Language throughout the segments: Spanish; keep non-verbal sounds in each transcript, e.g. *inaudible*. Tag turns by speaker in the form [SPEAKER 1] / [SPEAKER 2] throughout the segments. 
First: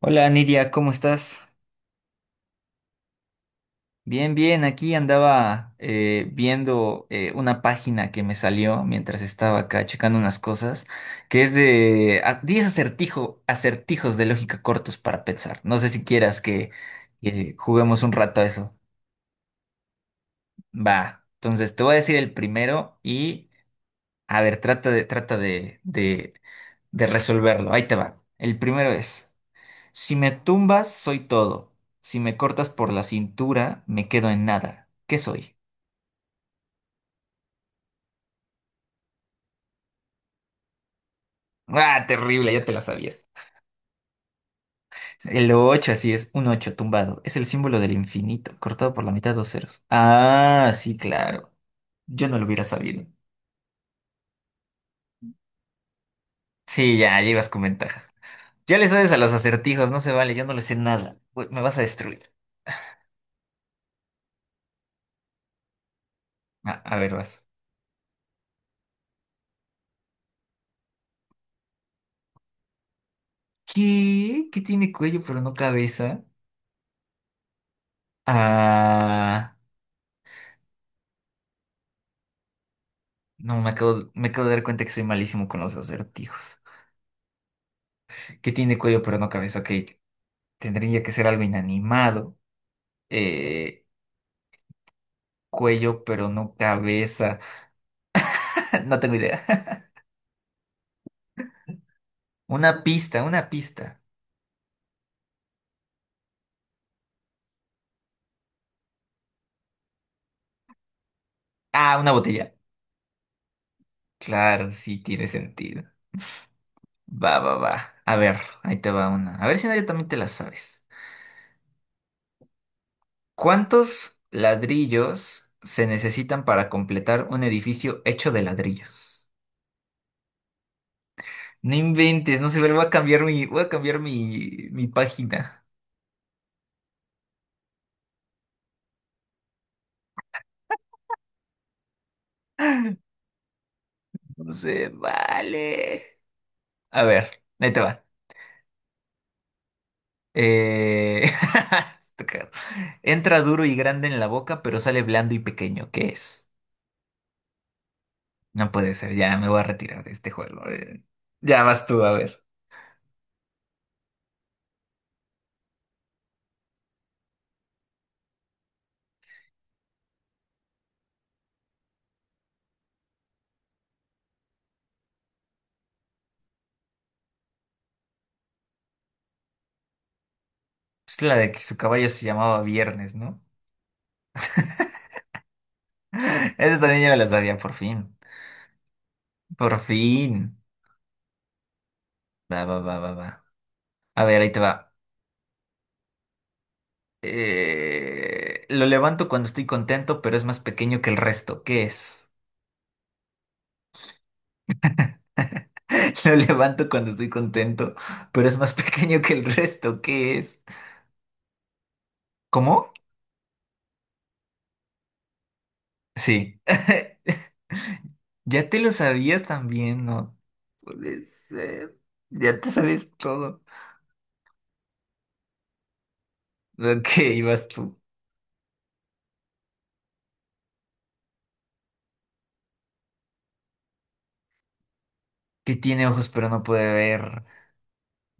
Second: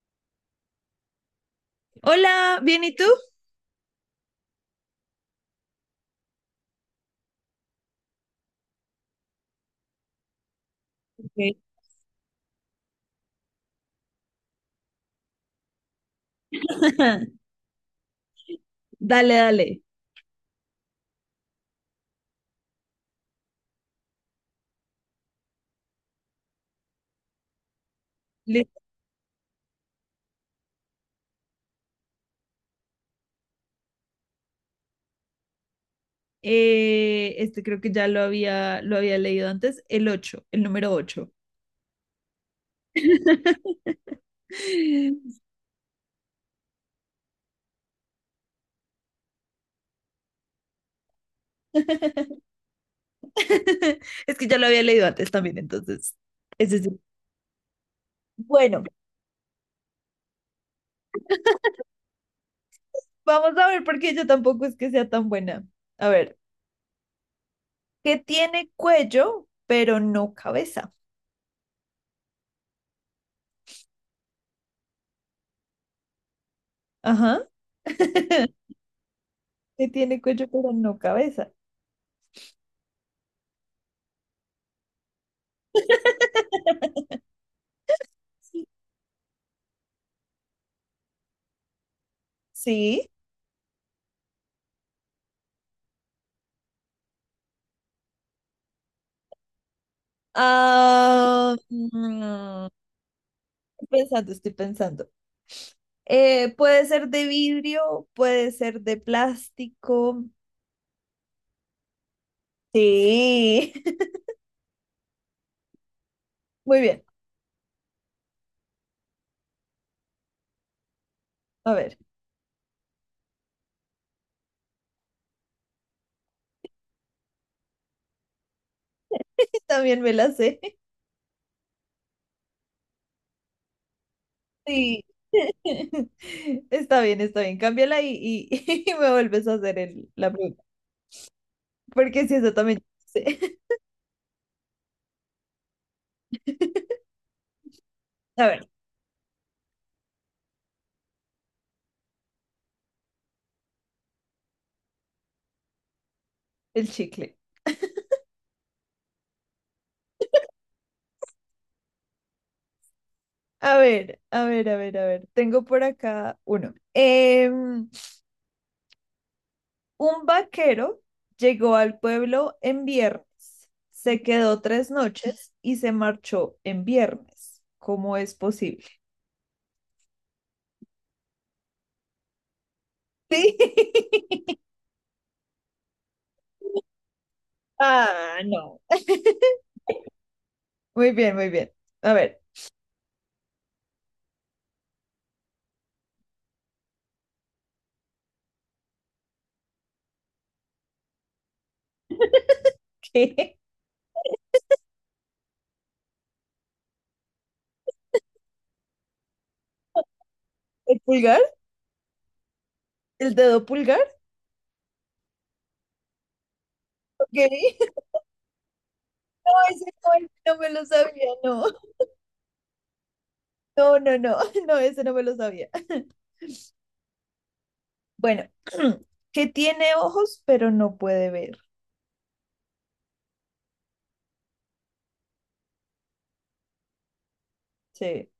[SPEAKER 1] Hola Nidia, ¿cómo estás?
[SPEAKER 2] Hola, ¿bien y tú?
[SPEAKER 1] Bien, bien, aquí andaba viendo una página que me salió mientras estaba acá checando unas cosas, que es
[SPEAKER 2] Ok.
[SPEAKER 1] de 10 acertijos de lógica cortos para pensar. No sé si quieras que
[SPEAKER 2] *laughs*
[SPEAKER 1] juguemos un rato a eso.
[SPEAKER 2] Dale, dale.
[SPEAKER 1] Va, entonces te voy a decir el primero y a ver, trata de resolverlo. Ahí te va. El
[SPEAKER 2] Listo.
[SPEAKER 1] primero es... Si me tumbas, soy todo. Si me cortas por la cintura, me quedo en nada. ¿Qué soy?
[SPEAKER 2] Este creo que ya lo había leído antes, el 8, el número 8.
[SPEAKER 1] Ah, terrible, ya te la sabías.
[SPEAKER 2] *laughs*
[SPEAKER 1] El 8 así es, un 8 tumbado. Es el símbolo del infinito, cortado por la mitad dos ceros. Ah, sí, claro. Yo no lo hubiera sabido.
[SPEAKER 2] Es que ya lo había leído antes también, entonces. Es decir,
[SPEAKER 1] Sí, ya, llevas con ventaja. Ya
[SPEAKER 2] bueno,
[SPEAKER 1] le sabes a los acertijos, no se vale, yo no le sé nada. Uy, me vas a destruir.
[SPEAKER 2] vamos a ver porque yo tampoco es que sea tan buena. A ver,
[SPEAKER 1] Ah, a ver, vas.
[SPEAKER 2] ¿qué tiene cuello, pero no cabeza?
[SPEAKER 1] ¿Qué? ¿Qué tiene cuello pero no cabeza?
[SPEAKER 2] Ajá. *laughs*
[SPEAKER 1] Ah,
[SPEAKER 2] ¿Qué tiene cuello, pero no cabeza?
[SPEAKER 1] no, me acabo de dar cuenta que soy malísimo con los acertijos. Que
[SPEAKER 2] Sí.
[SPEAKER 1] tiene cuello pero no cabeza, ok, tendría que ser algo inanimado,
[SPEAKER 2] Sí.
[SPEAKER 1] eh, cuello pero no cabeza, *laughs* no tengo idea. *laughs*
[SPEAKER 2] Ah, mm,
[SPEAKER 1] Una pista, una
[SPEAKER 2] Estoy
[SPEAKER 1] pista.
[SPEAKER 2] pensando, estoy pensando. Puede ser de vidrio, puede ser de plástico.
[SPEAKER 1] Ah, una botella.
[SPEAKER 2] Sí. *laughs*
[SPEAKER 1] Claro, sí tiene sentido.
[SPEAKER 2] Muy bien.
[SPEAKER 1] Va, va, va. A ver, ahí te va una. A ver si nadie también te la sabes.
[SPEAKER 2] A ver,
[SPEAKER 1] ¿Cuántos ladrillos se necesitan para completar un edificio hecho de ladrillos?
[SPEAKER 2] *laughs* también me la sé.
[SPEAKER 1] No inventes, no sé, pero voy a cambiar mi, voy a cambiar mi, mi
[SPEAKER 2] Sí.
[SPEAKER 1] página.
[SPEAKER 2] *laughs* Está bien, está bien. Cámbiala y- *laughs* y me vuelves a hacer el- la pregunta. Porque si eso también
[SPEAKER 1] *laughs*
[SPEAKER 2] sé. *laughs*
[SPEAKER 1] No sé, vale. A ver, ahí te va.
[SPEAKER 2] A ver,
[SPEAKER 1] Eh, *laughs* Entra duro y grande en la boca, pero sale blando y pequeño. ¿Qué es?
[SPEAKER 2] el chicle.
[SPEAKER 1] No puede ser, ya me voy a retirar de este juego. Ya vas tú, a ver.
[SPEAKER 2] A ver, a ver, a ver, a ver. Tengo por acá uno. Un vaquero llegó al pueblo en viernes, se quedó tres noches y se marchó en viernes. ¿Cómo es posible?
[SPEAKER 1] Es la de que su caballo se llamaba Viernes, ¿no?
[SPEAKER 2] Sí. *laughs*
[SPEAKER 1] *laughs* Esa también ya me la sabía, por fin.
[SPEAKER 2] Ah, no.
[SPEAKER 1] Por
[SPEAKER 2] *laughs*
[SPEAKER 1] fin.
[SPEAKER 2] Muy bien, muy bien. A ver.
[SPEAKER 1] Va, va, va, va, va. A ver, ahí te va. Lo levanto cuando estoy contento, pero es más pequeño que el resto. ¿Qué es?
[SPEAKER 2] *laughs* ¿Qué?
[SPEAKER 1] *laughs* Lo levanto cuando estoy contento, pero es más *laughs* pequeño que el resto. ¿Qué es?
[SPEAKER 2] ¿El pulgar?
[SPEAKER 1] ¿Cómo?
[SPEAKER 2] ¿El dedo pulgar?
[SPEAKER 1] Sí. *laughs*
[SPEAKER 2] Ok. *laughs*
[SPEAKER 1] Ya te lo sabías
[SPEAKER 2] No, ese
[SPEAKER 1] también,
[SPEAKER 2] no, ese
[SPEAKER 1] ¿no?
[SPEAKER 2] no me lo
[SPEAKER 1] Puede
[SPEAKER 2] sabía, no.
[SPEAKER 1] ser. Ya te sabes todo.
[SPEAKER 2] No, no, no, *laughs* no, ese no me lo sabía.
[SPEAKER 1] Ok, vas tú.
[SPEAKER 2] Bueno, *clears throat* que tiene ojos pero no puede ver.
[SPEAKER 1] Que tiene ojos pero no puede ver.
[SPEAKER 2] Sí.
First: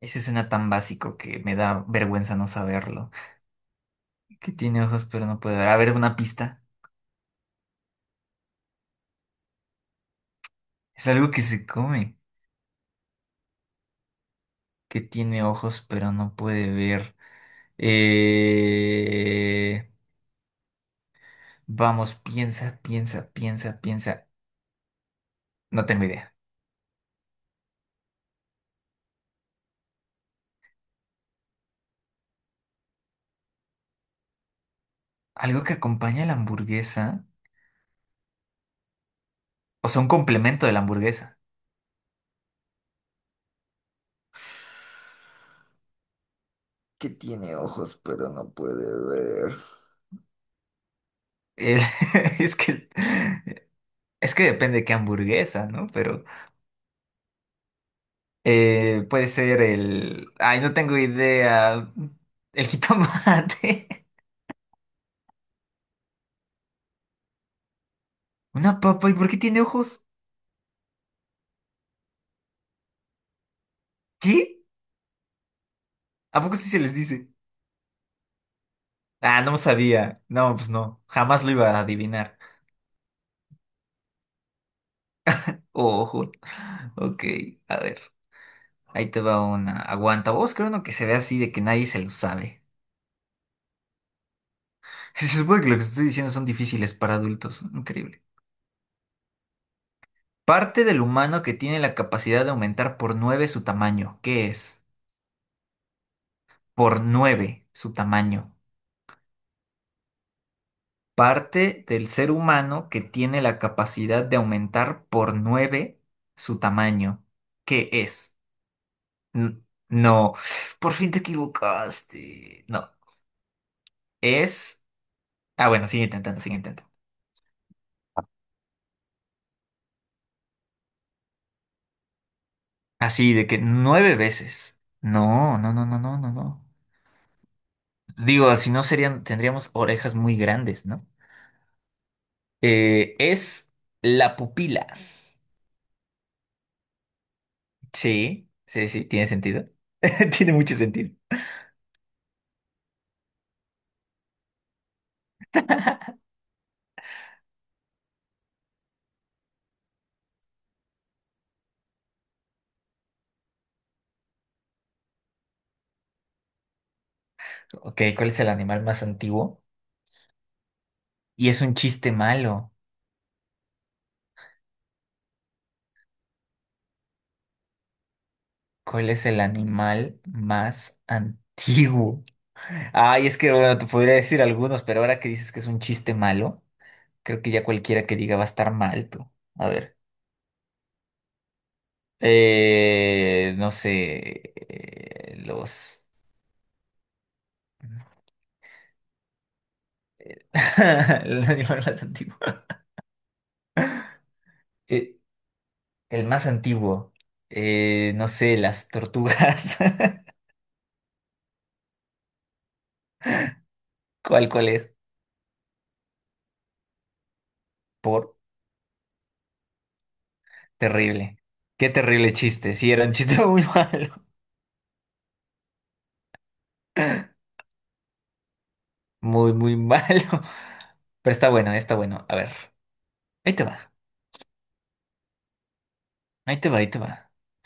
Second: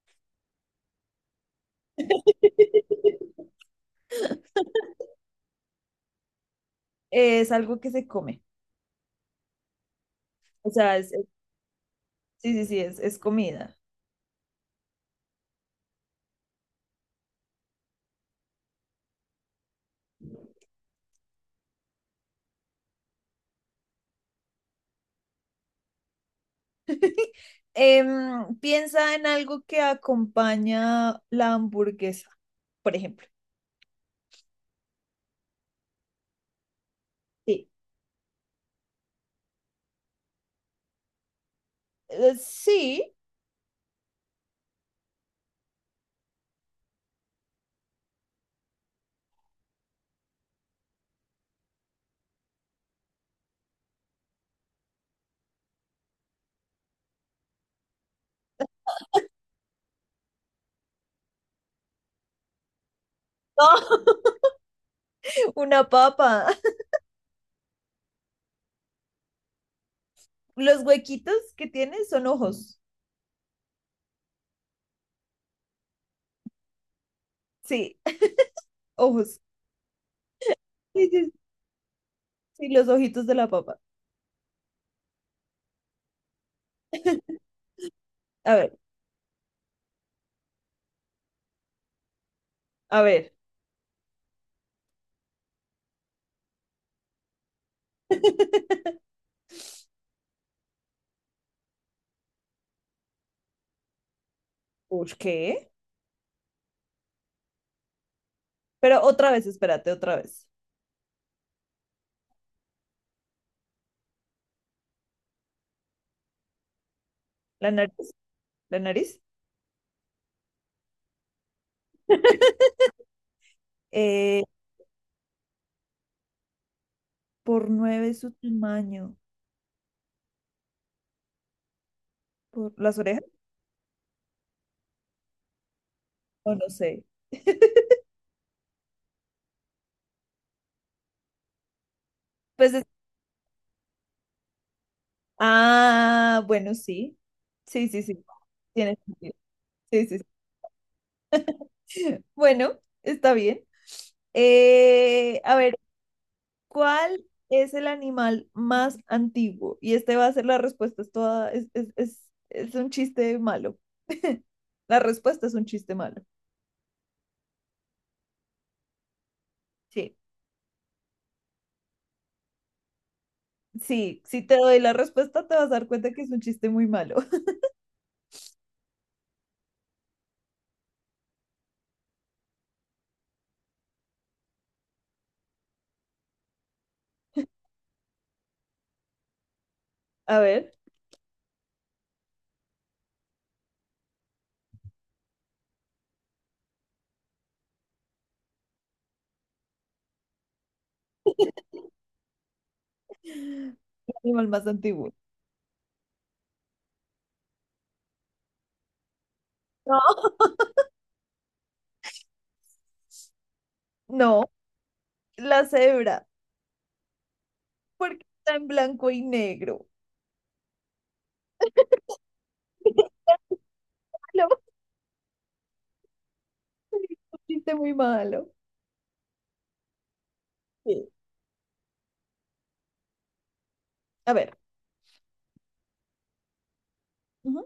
[SPEAKER 1] Ese suena tan básico que me da vergüenza no saberlo.
[SPEAKER 2] *laughs*
[SPEAKER 1] Que tiene ojos pero no puede ver. A ver, una pista.
[SPEAKER 2] Es algo que se come. O sea,
[SPEAKER 1] Es
[SPEAKER 2] es,
[SPEAKER 1] algo que se come.
[SPEAKER 2] sí, sí, sí, es comida.
[SPEAKER 1] Que tiene ojos pero no puede ver. Eh... Vamos, piensa, piensa, piensa, piensa. No tengo idea.
[SPEAKER 2] *laughs* Piensa en algo que acompaña la hamburguesa, por ejemplo.
[SPEAKER 1] Algo que acompaña a la hamburguesa.
[SPEAKER 2] Sí.
[SPEAKER 1] O sea, un complemento de la hamburguesa.
[SPEAKER 2] Sí,
[SPEAKER 1] Que tiene ojos, pero no puede ver. El- *laughs* es que depende de qué hamburguesa, ¿no? Pero puede ser el... Ay, no tengo idea. El jitomate.
[SPEAKER 2] no, *laughs* una papa.
[SPEAKER 1] *laughs* Una papa. ¿Y por qué tiene ojos?
[SPEAKER 2] Los huequitos que tiene son ojos.
[SPEAKER 1] ¿Qué? ¿A poco sí se les dice?
[SPEAKER 2] Sí, ojos.
[SPEAKER 1] Ah, no sabía. No, pues no.
[SPEAKER 2] Sí, sí,
[SPEAKER 1] Jamás lo iba a adivinar.
[SPEAKER 2] sí, los ojitos de la papa.
[SPEAKER 1] Ojo. Ok,
[SPEAKER 2] *laughs*
[SPEAKER 1] a ver.
[SPEAKER 2] A ver,
[SPEAKER 1] Ahí te va una. Aguanta. Vos creo uno que se ve así de que nadie se lo sabe.
[SPEAKER 2] a ver.
[SPEAKER 1] Se supone que lo que estoy diciendo son difíciles para adultos. Increíble.
[SPEAKER 2] *laughs*
[SPEAKER 1] Parte del humano que tiene la capacidad de aumentar por nueve su tamaño. ¿Qué es?
[SPEAKER 2] Uy, ¿qué?
[SPEAKER 1] Por 9 su tamaño.
[SPEAKER 2] Pero otra vez, espérate, otra vez.
[SPEAKER 1] Parte del ser humano que tiene la capacidad de aumentar por 9 su tamaño.
[SPEAKER 2] La
[SPEAKER 1] ¿Qué
[SPEAKER 2] nariz,
[SPEAKER 1] es?
[SPEAKER 2] la nariz.
[SPEAKER 1] N- no. Por fin te equivocaste. No.
[SPEAKER 2] Eh,
[SPEAKER 1] Es... Ah, bueno, sigue intentando, sigue intentando.
[SPEAKER 2] por nueve su tamaño. Por las orejas.
[SPEAKER 1] Así de que nueve veces. No, no, no, no, no, no,
[SPEAKER 2] No,
[SPEAKER 1] no.
[SPEAKER 2] no sé.
[SPEAKER 1] Digo, si no serían, tendríamos orejas muy grandes, ¿no?
[SPEAKER 2] Pues es,
[SPEAKER 1] Es la pupila.
[SPEAKER 2] ah, bueno, sí. Sí, sí, sí.
[SPEAKER 1] Sí, sí,
[SPEAKER 2] Tiene
[SPEAKER 1] sí, tiene
[SPEAKER 2] sentido.
[SPEAKER 1] sentido.
[SPEAKER 2] Sí, sí, sí.
[SPEAKER 1] *laughs* Tiene mucho sentido.
[SPEAKER 2] *laughs* Bueno, está bien. A ver, ¿cuál es el animal más antiguo? Y este va a ser la respuesta. Es toda, Es, un chiste malo. *laughs* La respuesta es un chiste malo.
[SPEAKER 1] Ok, ¿cuál es el animal más antiguo?
[SPEAKER 2] Sí.
[SPEAKER 1] Y es un chiste malo.
[SPEAKER 2] Sí, si te doy la respuesta, te vas a dar cuenta que es un chiste muy malo. *laughs*
[SPEAKER 1] ¿Cuál es el animal más antiguo? Ay, es que bueno, te podría decir algunos, pero ahora que dices que es un chiste malo, creo que ya cualquiera que diga va a estar mal tú. A ver.
[SPEAKER 2] A ver,
[SPEAKER 1] No sé. Los. *laughs* El animal más antiguo. *laughs*
[SPEAKER 2] el animal más antiguo.
[SPEAKER 1] Eh, el más antiguo. No sé, las tortugas.
[SPEAKER 2] No, *laughs*
[SPEAKER 1] *laughs*
[SPEAKER 2] no,
[SPEAKER 1] ¿Cuál, cuál es?
[SPEAKER 2] la cebra, porque
[SPEAKER 1] Por
[SPEAKER 2] está en blanco y negro.
[SPEAKER 1] terrible. Qué terrible chiste. Sí, era un chiste *laughs* muy malo.
[SPEAKER 2] Malo, un chiste muy malo.
[SPEAKER 1] Muy, muy malo.
[SPEAKER 2] Sí.
[SPEAKER 1] Pero está bueno, está bueno. A ver. Ahí te va.
[SPEAKER 2] A ver.
[SPEAKER 1] Ahí te va, ahí te va.
[SPEAKER 2] Ujú.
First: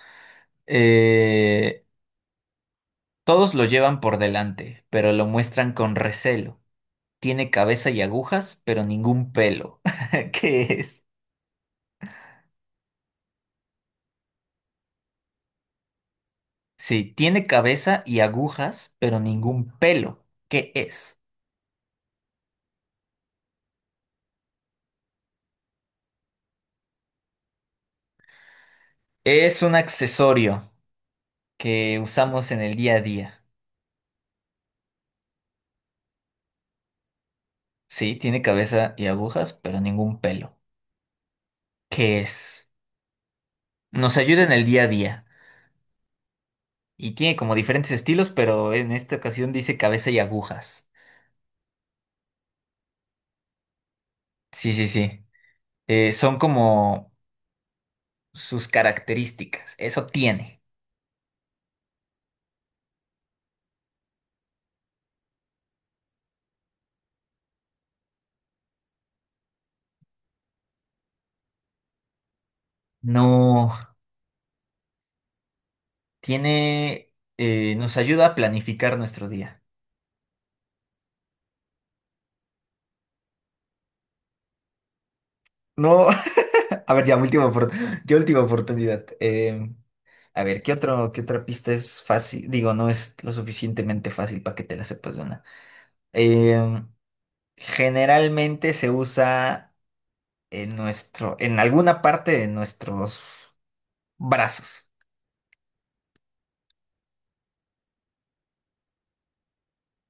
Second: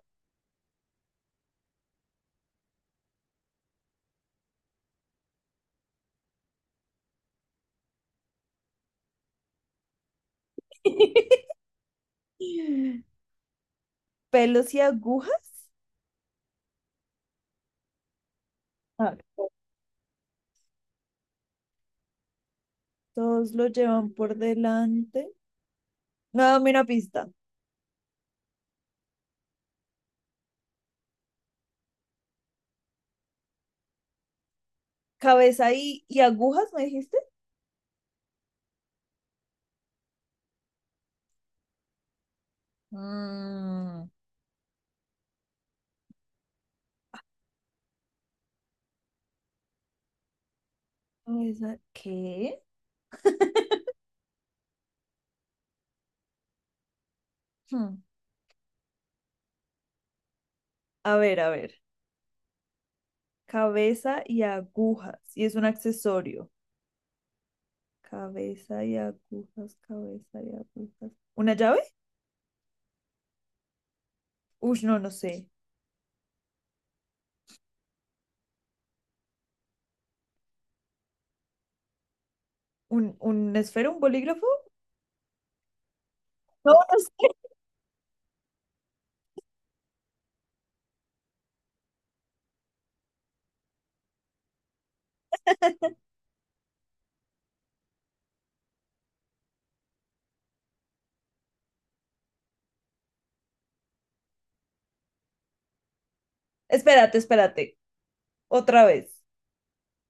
[SPEAKER 1] Eh, todos lo llevan por delante, pero lo muestran con recelo. Tiene cabeza y agujas, pero ningún pelo. *laughs* ¿Qué es?
[SPEAKER 2] *laughs* Pelos y agujas.
[SPEAKER 1] Sí, tiene cabeza y agujas,
[SPEAKER 2] A
[SPEAKER 1] pero
[SPEAKER 2] ver.
[SPEAKER 1] ningún pelo. ¿Qué es?
[SPEAKER 2] Todos lo llevan por delante. No, dame una pista.
[SPEAKER 1] Es un accesorio que usamos en el día a día.
[SPEAKER 2] Cabeza y agujas, ¿me dijiste?
[SPEAKER 1] Sí, tiene cabeza y agujas, pero ningún pelo. ¿Qué es?
[SPEAKER 2] Mm,
[SPEAKER 1] Nos ayuda en el día a día. Y tiene como diferentes estilos, pero en esta ocasión dice cabeza y agujas.
[SPEAKER 2] cabeza, ¿qué?
[SPEAKER 1] Sí, sí, sí. Son como
[SPEAKER 2] Hmm.
[SPEAKER 1] sus características. Eso tiene.
[SPEAKER 2] A ver, a ver. Cabeza y agujas. Y es un accesorio. Cabeza y agujas, cabeza y agujas. ¿Una llave?
[SPEAKER 1] No,
[SPEAKER 2] Uy, no, no sé.
[SPEAKER 1] tiene... nos ayuda a planificar nuestro día.
[SPEAKER 2] Un esfero, un bolígrafo?
[SPEAKER 1] No.
[SPEAKER 2] No,
[SPEAKER 1] *laughs* A
[SPEAKER 2] no
[SPEAKER 1] ver, ya,
[SPEAKER 2] sé,
[SPEAKER 1] *laughs* ya última oportunidad. A ver, ¿qué otro, qué otra pista es fácil? Digo, no es lo suficientemente fácil para que te la sepas de una. Em, generalmente se usa en nuestro, en alguna parte de nuestros brazos.
[SPEAKER 2] espérate, espérate. Otra vez.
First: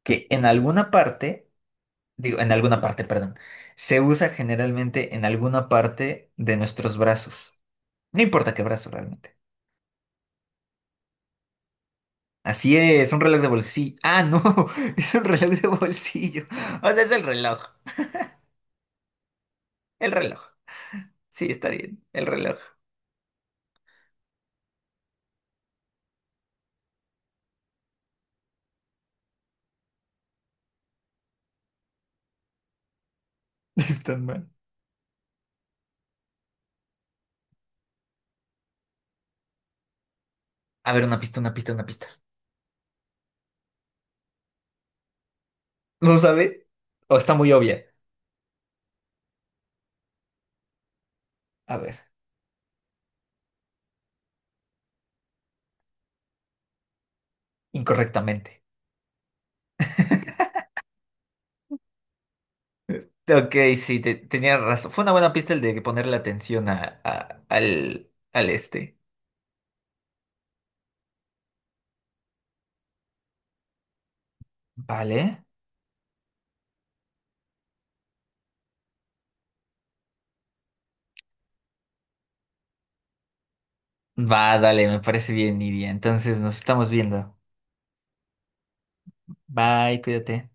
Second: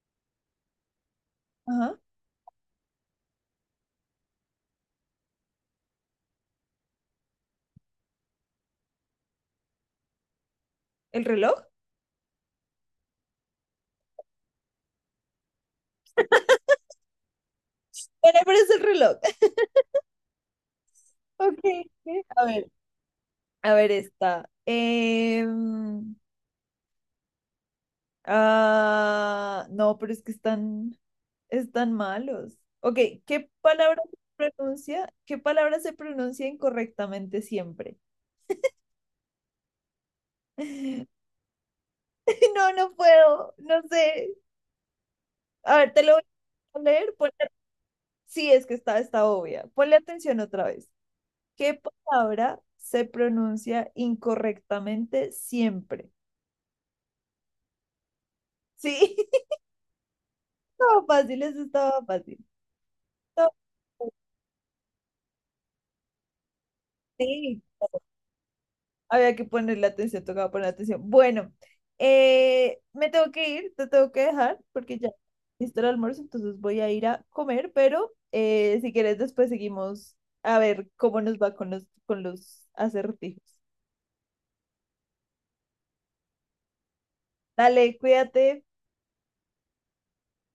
[SPEAKER 1] Que en alguna parte,
[SPEAKER 2] Ajá.
[SPEAKER 1] digo, en alguna parte, perdón, se usa generalmente en alguna parte de nuestros brazos. No importa qué brazo realmente.
[SPEAKER 2] ¿El reloj?
[SPEAKER 1] Así es, un reloj de bolsillo. Ah, no, *laughs* es un reloj de bolsillo. O sea, es el reloj.
[SPEAKER 2] Bueno, pero es el reloj. *laughs*
[SPEAKER 1] El reloj. Sí,
[SPEAKER 2] Ok,
[SPEAKER 1] está bien,
[SPEAKER 2] ok,
[SPEAKER 1] el
[SPEAKER 2] a
[SPEAKER 1] reloj.
[SPEAKER 2] ver. A ver, esta. Ah, no, pero es que están, están malos. Ok, ¿qué
[SPEAKER 1] *laughs*
[SPEAKER 2] palabra
[SPEAKER 1] Está mal.
[SPEAKER 2] se ¿Qué palabra se pronuncia incorrectamente siempre?
[SPEAKER 1] A ver, una
[SPEAKER 2] *laughs*
[SPEAKER 1] pista, una pista, una pista.
[SPEAKER 2] No, no puedo, no sé. A ver, te lo
[SPEAKER 1] ¿No
[SPEAKER 2] voy
[SPEAKER 1] sabe?
[SPEAKER 2] a leer.
[SPEAKER 1] O está
[SPEAKER 2] Ponle-
[SPEAKER 1] muy obvia.
[SPEAKER 2] sí, es que está, está obvia. Ponle atención otra vez.
[SPEAKER 1] A
[SPEAKER 2] ¿Qué
[SPEAKER 1] ver,
[SPEAKER 2] palabra se pronuncia incorrectamente siempre?
[SPEAKER 1] incorrectamente.
[SPEAKER 2] Sí, *laughs*
[SPEAKER 1] *laughs*
[SPEAKER 2] estaba fácil, eso estaba fácil. Estaba-
[SPEAKER 1] Ok, sí,
[SPEAKER 2] fácil.
[SPEAKER 1] tenía razón. Fue una buena pista el de ponerle atención a, a-
[SPEAKER 2] Sí,
[SPEAKER 1] al, al este.
[SPEAKER 2] había que ponerle atención, tocaba poner atención. Bueno, me tengo que ir, te tengo que dejar porque ya
[SPEAKER 1] Vale.
[SPEAKER 2] listo el almuerzo, entonces voy a ir a comer, pero si quieres después seguimos a ver cómo nos va con los acertijos.
[SPEAKER 1] Va, dale, me parece bien, Nidia. Entonces nos estamos viendo.
[SPEAKER 2] Dale, cuídate.
[SPEAKER 1] Bye, cuídate.